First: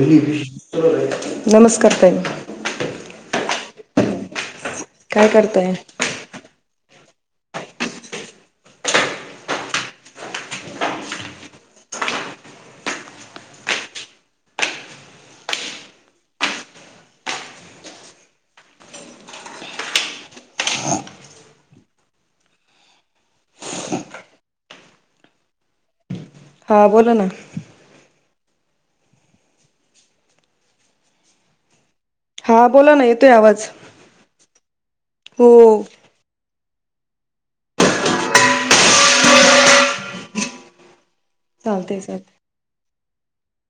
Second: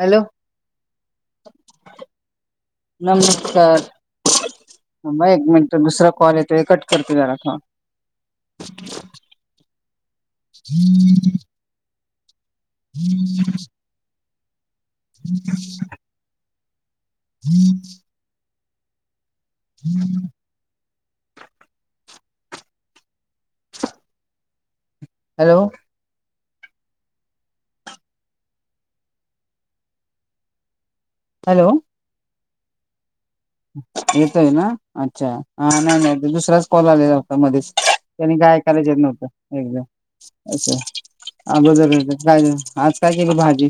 Hello नमस्कार ताई. थांब काय हा एक करताय मिनट दुसरा कॉल येतोय कट करते जरा थांब. [inaudible] [inaudible] [inaudible] [inaudible] [inaudible] हॅलो. हा बोला ना. हॅलो. हा बोला ना ये येतोय ना अच्छा हो ह नाही नाही दुसराच कॉल आलेला होता मध्येच त्यांनी काय ऐकायला येत नव्हतं एकदम असं. चालतय आगोदरचं चालतय काय म आज काय केली भाजी?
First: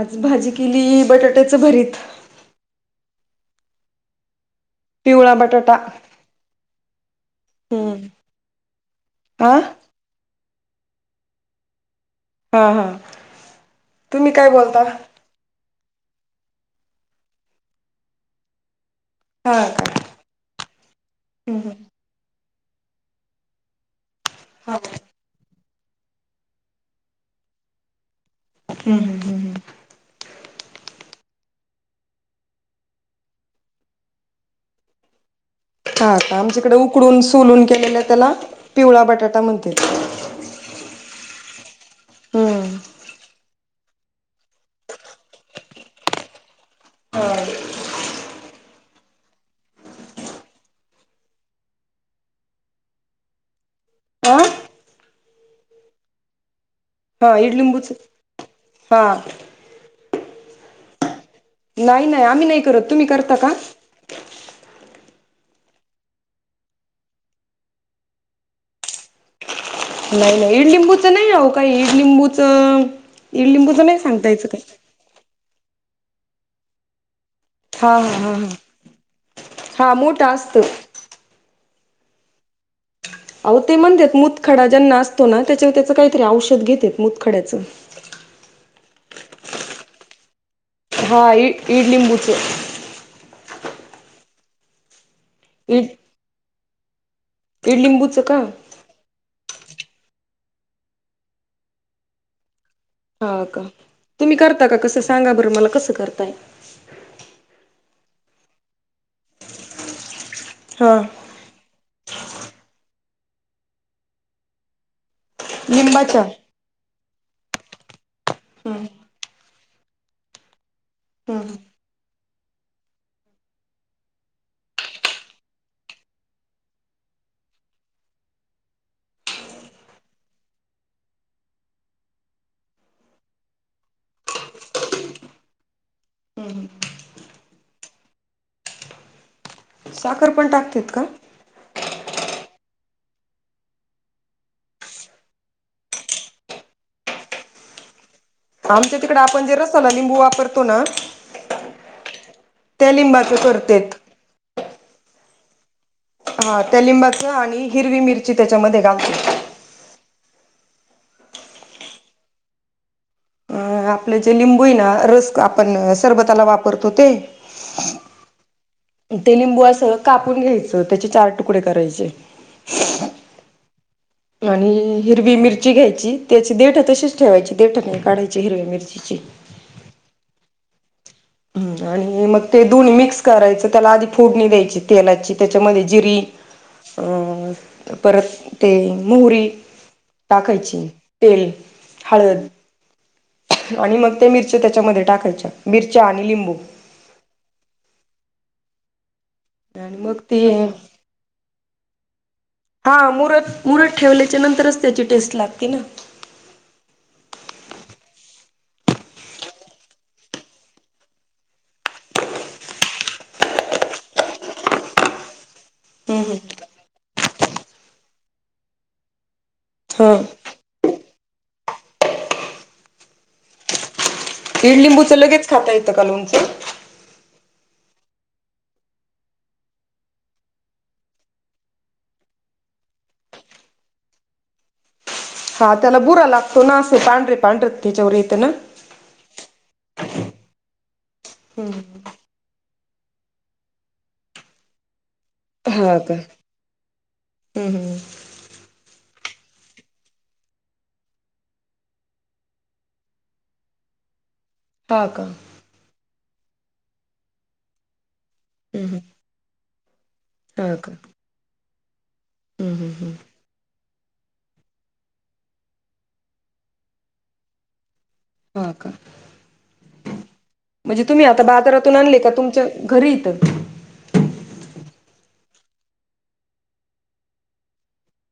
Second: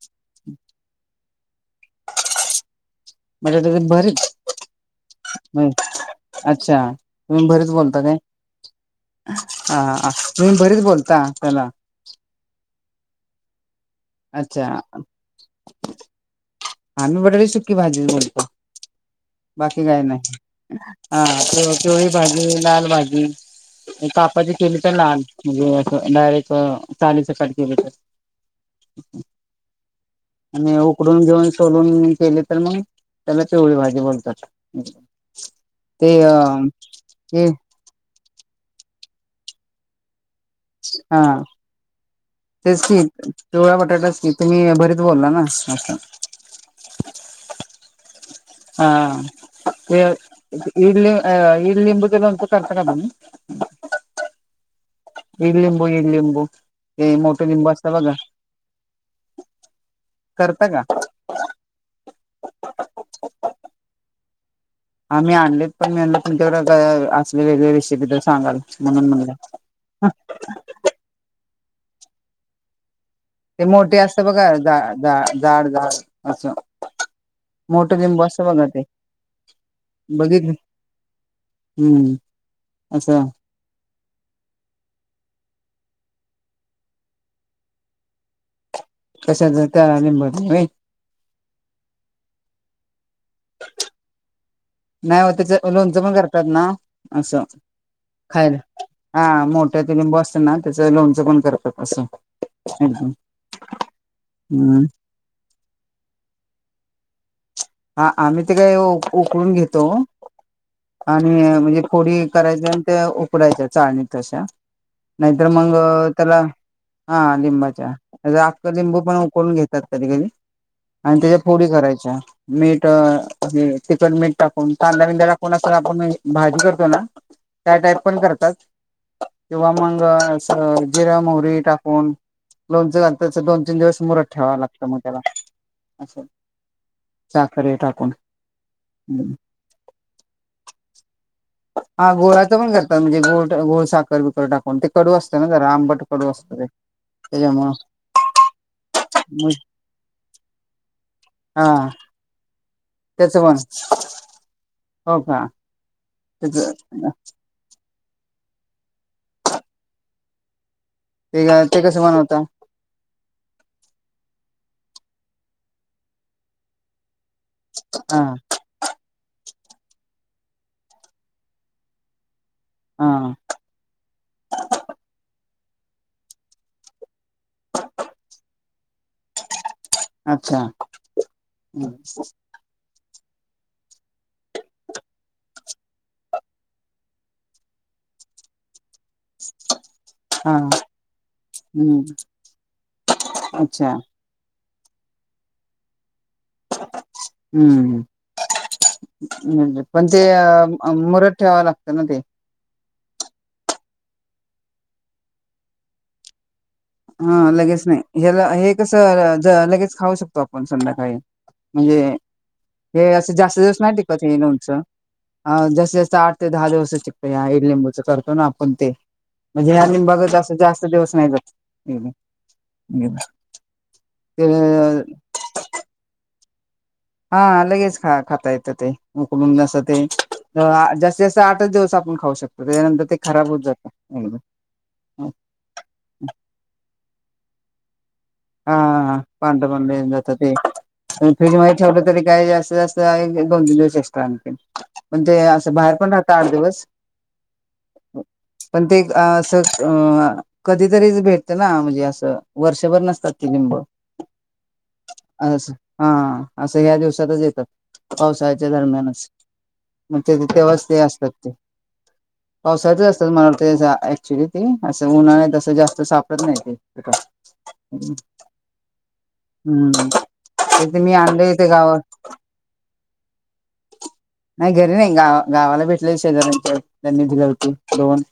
आज भाजी केली बटाट्याच भरीत. बटाट्याचं भरीत पिवळा म बटाटा हम्म अच्छा. तुम्ही भरीत बोलता काय हा हा ह. तुम्ही भरीत बोलता त्याला. हा हा तुम्ही काय अच्छा बोलता? आम्ही बटाटायची सुकी भाजीचं बोलतो. बाकी का काय नाही हा हम्म पिव हम्म. पिवळी भाजी लाल भाजी कापाची केली तर लाल म्हणजे. डायरेक्ट साली सकेट केली तर. हम् हम् हम्म हम्. आणि उकडून घेऊन सोलून केले तर मग त्याला चिवळी भाजी बोलतात. हा ते अ आमच्याकडे उकडून ते सोलून केलेलं त्याला पिवळा बटाटा म्हणते. हा तेच हम्म की. पिवळा बटाटाच की, तुम्ही भरीत बोलला ना अस. [inaudible] हा. इडली अ इडली बदल अंत करत कद.. [unintelligible] हा इडलिंबू इडलिंबू. ते हा मोठे लिंबू असत इडलिंबूच बघा हा करता का. नाही नाही आम्ही नाही करत तुम्ही करता का. हा मी आणलीत पण मी म्हलं तुमच्याकडे असले वेगळे विषयबद्दल सांगाल म्हणून म्हणलं. नाही नाही इडलिंबूच नाही राह काही इडलिंबूचं.. ते मोठे असत बघ जा जाड झाड असं. मोठ हा लिंब हा हा असत हा बघ ते हा मोठं बघितले. असतं हम्म. असं [unintelligible] मुतखडा ज्यांना असतो ना त्याच्या त्याच काहीतरी औषध घेते मुतखड्याचं. कशाच त्या लिंबाचा व्हय. हा ईड लिंबूचे. [inaudible] नाही हो त्याच इड लोणचं पण करतात ना असं इडलिंबूचं का खायला हा मोठ. ्या ब असतना त्याच लोनचं पण करतात असं. एकदम हो का तुम्ही करता का हम्म कसं सांगा बरं मला कसं करताय. हा आम्ही ते काय उकळून घेतो हा आणि म्हणजे फोडी करायची आणि ते उकडायच्या चाळणीत अशा नाही. तर मग लिंबाच्या त्याला हा लिंबाच्या आख हम्म, लिंबू पण उकळून घेत. कधी कधी आणि त्याच्या हम्म. फोडी करायच्या. मीठ तिखट मीठ टाकून कांदा बिंदा टाकून अस आपण भाजी करतो ना. त्या टाईप पण करतात. किंवा मंग अस जिरा मोहरी टाकून. लोणच दोन तीन दिवस मुरत ठेवावं लागतं मग त्याला. हम् हम. साखर हे टाकून. साखर पण टाकते का? हा गोळाचं पण करतात म्हणजे गूळ साखर बिकर टाकून ते कडू असत ना जरा आंबट कडू असतं ते तेच्या मुळ आमच्या तिकडे आपण जे रसाला लिंबू वापरतो ना हा त्या लिंबाच त्याच पण करतेत. हो का त्याच हा त्या लिंबाच आणि हिरवी मिरची त्याच्यामध्ये घालते. ते ते कसं बनवता अ आपलं जे लिंबू आहे ना रस आपण सरबताला वापरतो ते हा ते लिंबू असे कापून घ्यायचं त्याचे चार तुकडे करायचे. हा आणि हिरवी मिरची घ्यायची त्याची देठ तशीच ठेवायची देठ नाही काढायची हिरवी मिरची अच्छा. ह्म आणि मग ते दोन्ही मिक्स, करायच त्याला आधी फोडणी द्यायची तेलाची त्याच्यामध्ये जिरी, [inaudible] मोहरी, हा हम्म अच्छा आणि मग ते मिरच्या त्याच्यामध्ये टाकायच्या मिरच्या आणि लिंबू हम्म आणि पण मग ते मुरत ठेवा लागत ना ते. हा मुर मुरद ठेवल्याच्या नंतरच त्याची टेस्ट लागते ना. हा लगेच नाही ह्याला हे कस लगेच खाऊ शकतो आपण संध्याकाळी. म्हणजे हे अस जास्त दिवस नाही टिकत ये लोणच. अ जस्स जस्त हम्म हम्म आठ ते दहा दिवस टिकत या इडलिंबूच करतो ना आपण ते. म्हणजे या लिंबा हा बघत असत जास्त दिवस नाही जात. ते ईडिलिंबूचं लगेच खाता येतं का लोंचं. हा लगेच ख खाता येतं ते, उकलून जसं ते जास्तीत जास्त आठच दिवस आपण ख शकतो त्याच्यानंतर ते खराब होत जात. हा त्याला बुरा लागतो ना असे पांढरे पांढरे त्याच्यावरे. हा पांढर पन जात ते फ्रीज म हम्म ठेवलं तरी काय जास्त जास्त दोन दिन दिवस [unintelligible] पण ते अस बाहेर हा पण का राहत आठ दिवस. हम्म हम्म पण ते अस अ कधीतरीच भेटत ना म्हणजे असं वर्षभर नसतात. लिंब हा का असं हा अस ह्या दिवसातच येतात. पावसाच्या हम्म हम्म दरम्यानच मग ते हा तेव्हाच का ते असतात ते. हम्म हम्म पावसाळ्यात च असतात हम्म मला वाट ऍक्च्युली ती अस उन्हाळ्यात अस जास्त सापडत नाही ते. ह का हम्म ते ते म्हणजे मी तुम्ही आता आणले इथे बाजारातून गावात आणले का तुमच्या घरी. [unintelligible] नाही घरी नाही गाव गावाला भेटले शेजाऱ्यांच्या त्यांनी दिल होती दोन.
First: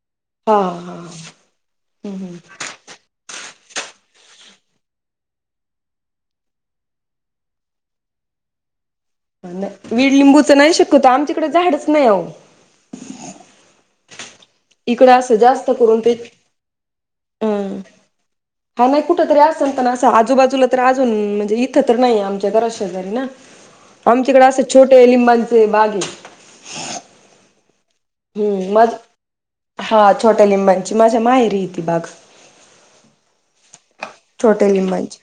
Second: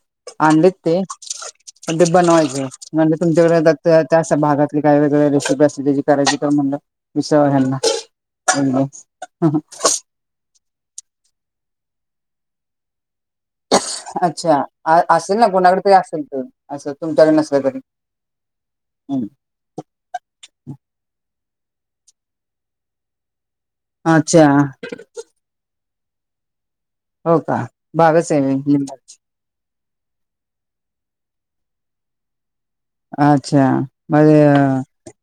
हा आणलेत हा ते पण ते हम्म बनवायचे हे तुच्याकडे त्या भागातली काही वेगळ रेसिपी असतील त्याची करायची तर म्हणल विचारावा यांना. ह वीड लिंबूच नाही शकतत आमच्याकडे झाडच नाही हो. अच्छा असेल ना जास्त कोणाकडे तरी करून ते असेल तर असं तुमच्याकडे नसल अं तरी. हा नाही कुठ तरी असेल तर नां आजूबाजूला तर अजून म्हणजे ई ख तर नाही आमच्या घरा शेजारी ना आमच्याकडे अच्छा असं छोटे लिंबांचे बाग हे. हो का हम्म मग [unintelligible] हा छोट्या लिंबांची माझ्या मायरी ती बाग. अच्छा म्हज छोट्या अ.. लिंबांची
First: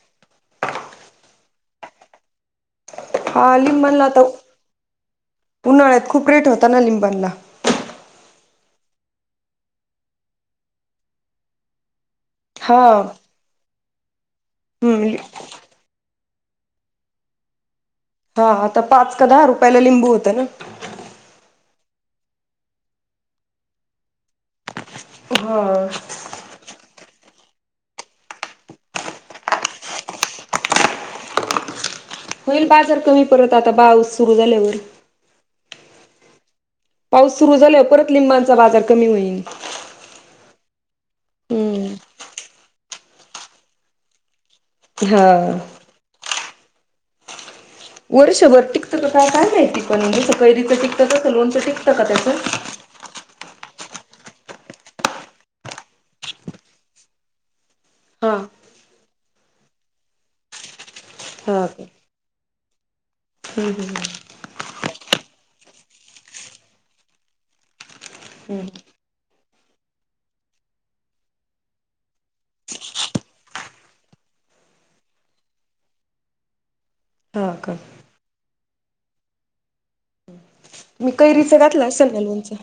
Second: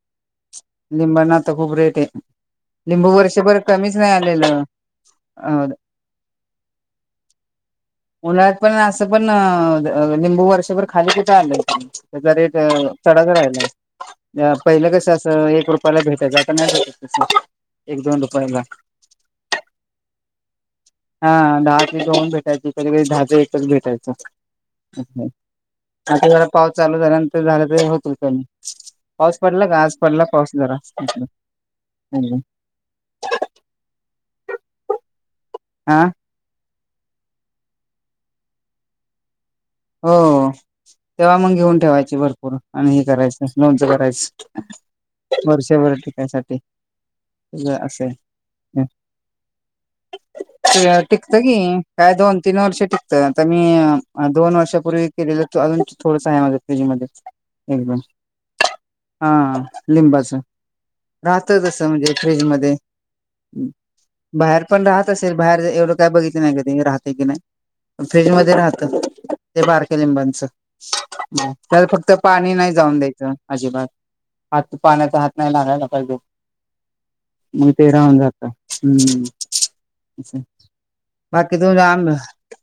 लिंबांना आता खूप रेट आहे लिंबू हा वर्षभर कमीच लिंबाणला नाही आता आलेल. उन्हाळ्यात खूप रेट होताना लिंबांला. उन्हाळ्यात पण, अ त्या पण लिंबू वर्षभर खाली कुठ आलेय त्याचा रेट हा चढच राहिलाय. पहिल कस हम्म असत रुपयाला भेटय [unintelligible] एक, दोन हा रुपयाला आता पाच का दहा रुपयाला लिंबू होतं ना हा दहा दोन भेटायचे कधी कधी दहाच एकच भेटायच हा आता पाऊस चालू झाल्यानंतर झालं तररी होत हो पाऊस पडला का आज. पडला पाऊस जरा. होईल बाजार कमी पडत आता पाऊस सुरु झाल्यावर. आा पाऊस सुरू झालं परत लिंबांचा बाजार कमी होईल. हो तेव्हा मग घेऊन हम्म ठेवायचे भरपूर आणि हे करायचं लोनच करायचं. हा वर्षभर टिकायसाठी तेजा असं आहे, वर्षभर टिकतं का काय काय माहिती पण जसं कैरीचं त्या तसं टिकतं की लोणचं टिकतं का काय त्याचं दोन ती तीनं वर्ष टिकतं आता मी मी अ दोन वर्षापूर्वी केलेलं अजून थोडस आहे माझ्या फ्रीजी मध्ये एकदम हा हा लिंबाचा. राहतं हा का तसं म्हणजे फ्रीज मध्ये हम्म. बाहेर पण राहत असेल बाहेर एवढं काय बघितलं नाही का ते राहते की नाही. फ्रीज मध्ये हम्म राहतं. ते बारक्या लिंबांचा त्याला फक्त पाणी नाही जाऊन द्यायच अजिबात. हात पाण्याचा हात नाही लागायला कायगो. हा मग का ते राहून जातं हम्म. मी कैरीच बाकी तुम घातलं सन्या लोणचं.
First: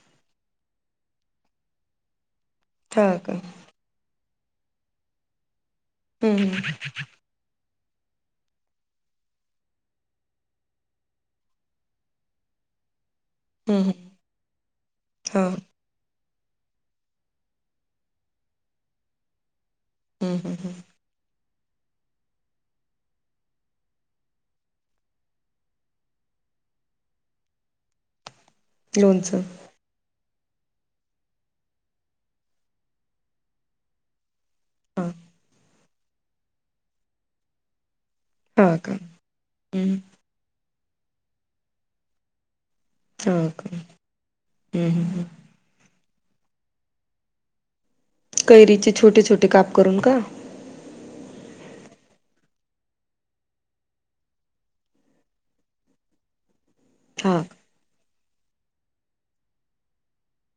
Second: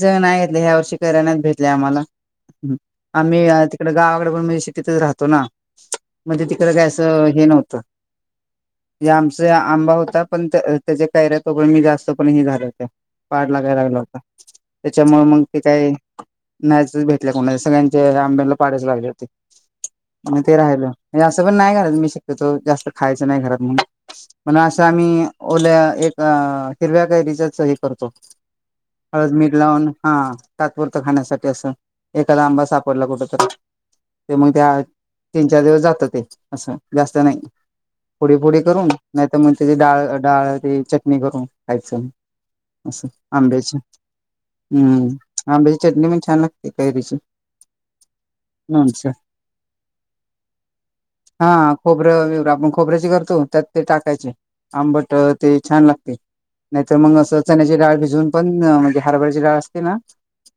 चा नाय घेतले ह्या वर्षी कराय नाय भेटल्या आम्हाला हम्म हा का आ तिकडं गावा तिकडे पण मेशी तिथं राहतो ना हम्म म्हणजे तिकडं हम्म काय अस हे नव्हतं. या आमचे आंबा होता पण त्या त्याच्या कैऱ्या तो पण मी जास्त पण हे झाल्या होत्या. पाड लागायला हम्म गेला होता त्याच्यामुळे मग हा ते नाहीचच भेटल्या कोणा सगळ्यांचे रामबेनला पाडायच लागले होते. हम्म आणि हम्म ते राहिलं असं तो पण नाही घरात मी शिकतो तो जास्त खायचा नाही घरात म्हणून पण असं आम्ही ओल्या एक अ आ हिरव्या कायरीच्याच हे करतो हम्म हळद लोणचं मीठ लावून हा तात्पुरतं खाण्यासाठी असं एकाला आंबा सापडला कुठं तरी ते मग त्या हा तीन-चार दिवस जातं ते असं जास्त नाही. फुडी फुडी हा करून का नाही तर मग त्याची हम्म डाळ डाळ ती चटणी करून खायचं. असं हा का आंबेच्या हम्म आंबे चटणी पण छान लागते कैरीची. कैरीचे लोणचं छोटे-छोटे काप करून का? हा खोबरं विवरा आपण खोबऱ्याचे करतो त्यात ते टाकायचे आंबट ते छान लागते. नाहीतर मग हा असं चण्याची डाळ भिजवून पण म्हणजे हरबरची डाळ असते ना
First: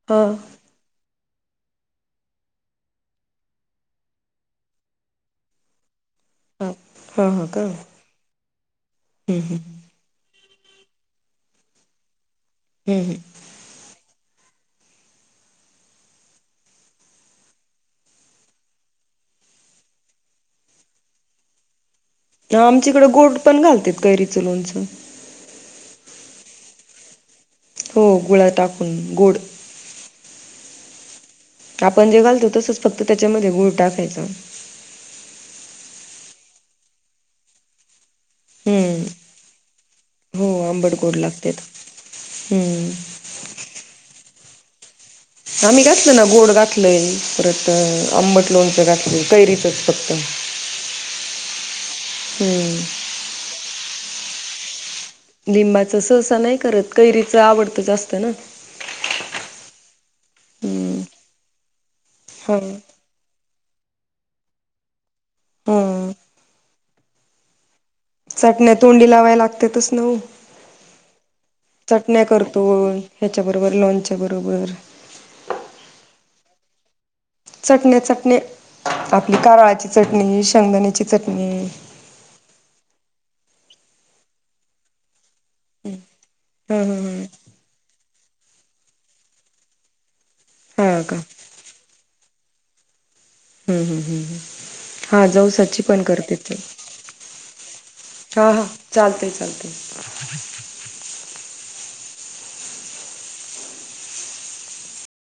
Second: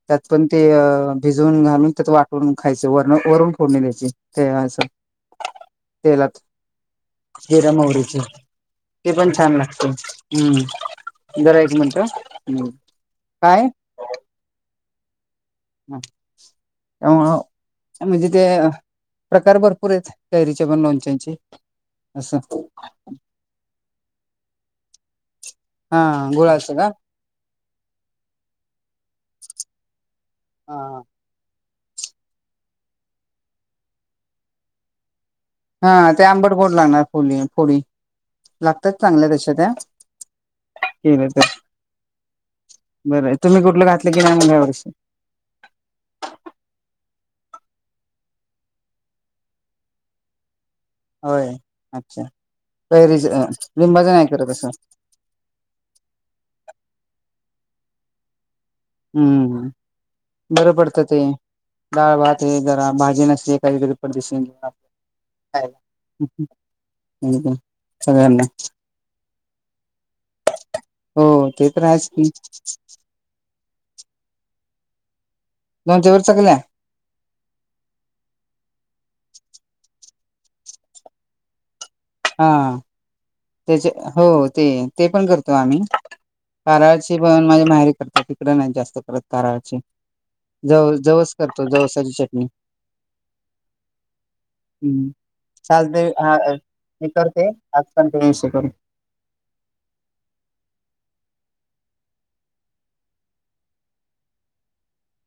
त्यात हा कोणती अ भिजवून घालून त्याचा वाटळून खायचा वरन वरून फोडणी द्यायची ते असं तेलात हा हा हा का जिरा, हम्म मोहरीचे ते पण छान हम्म लागते हम्म. जरा एक मिनटं हम्म हम्म काय हा त्यामुळं म्हणजे ते प्रकार भरपूर आहेत काैरीचे पण लोणच्यांचे. असं आमच्याकडं गोड पण घालतेत कैरीचं लोणचं हा गुळाचा का? हो गुळा टाकून गोड हा हा. आपण जे घालतो तसचं फक्त त्याच्यामध्ये गुळ टाकायचा. हा ते आंबटगोड लागणार फुली फोडी लागतात हम्म चांगल्या तश त्या हो आंबट गोड केलं तर लागतेत. बरं आहे तुम्ही कुठलं घातलं की नाही म ह्या वर्षी? आम्ही घातलं ना गोड घातलंय परत आंबट लोणचं घातलं कैरीचंच फक्त. होय अच्छा हम्म कैरीचा, अ लिंबाचा नाही कर असं लिंबाचा सहसा नाही करत कैरीचं आवडतं जास्त ना. हम्म, बरं हम्म पडतं ते डाळ भात हा हे जरा भाजी नसते हा [unintelligible] चटण्या तोंडी लावाय लागतेतच न ओ. हो ते तर आहेच चटण्या की करतो ह्याच्या बरोबर लोणच्या बरोबर. लोणच्यावर चकल्या. चटण्या चटण्या आपली कारळाची चटणी, शेंगदाण्याची चटणी. हा त्याचे हो ते ते पण करत आम्ही हा हा काराळाची पण माझी माहेरी करतेत तिकडे नाही जास्त करत काराळाची. ज हा हा का जवस करतो जवसाची चटणी. हम्म हम् हम्म हम्म हा जवसाची पण चालते करतेत्. मी करते आज कंटिन्यूशी हा हा करू चालतंय चालतंय.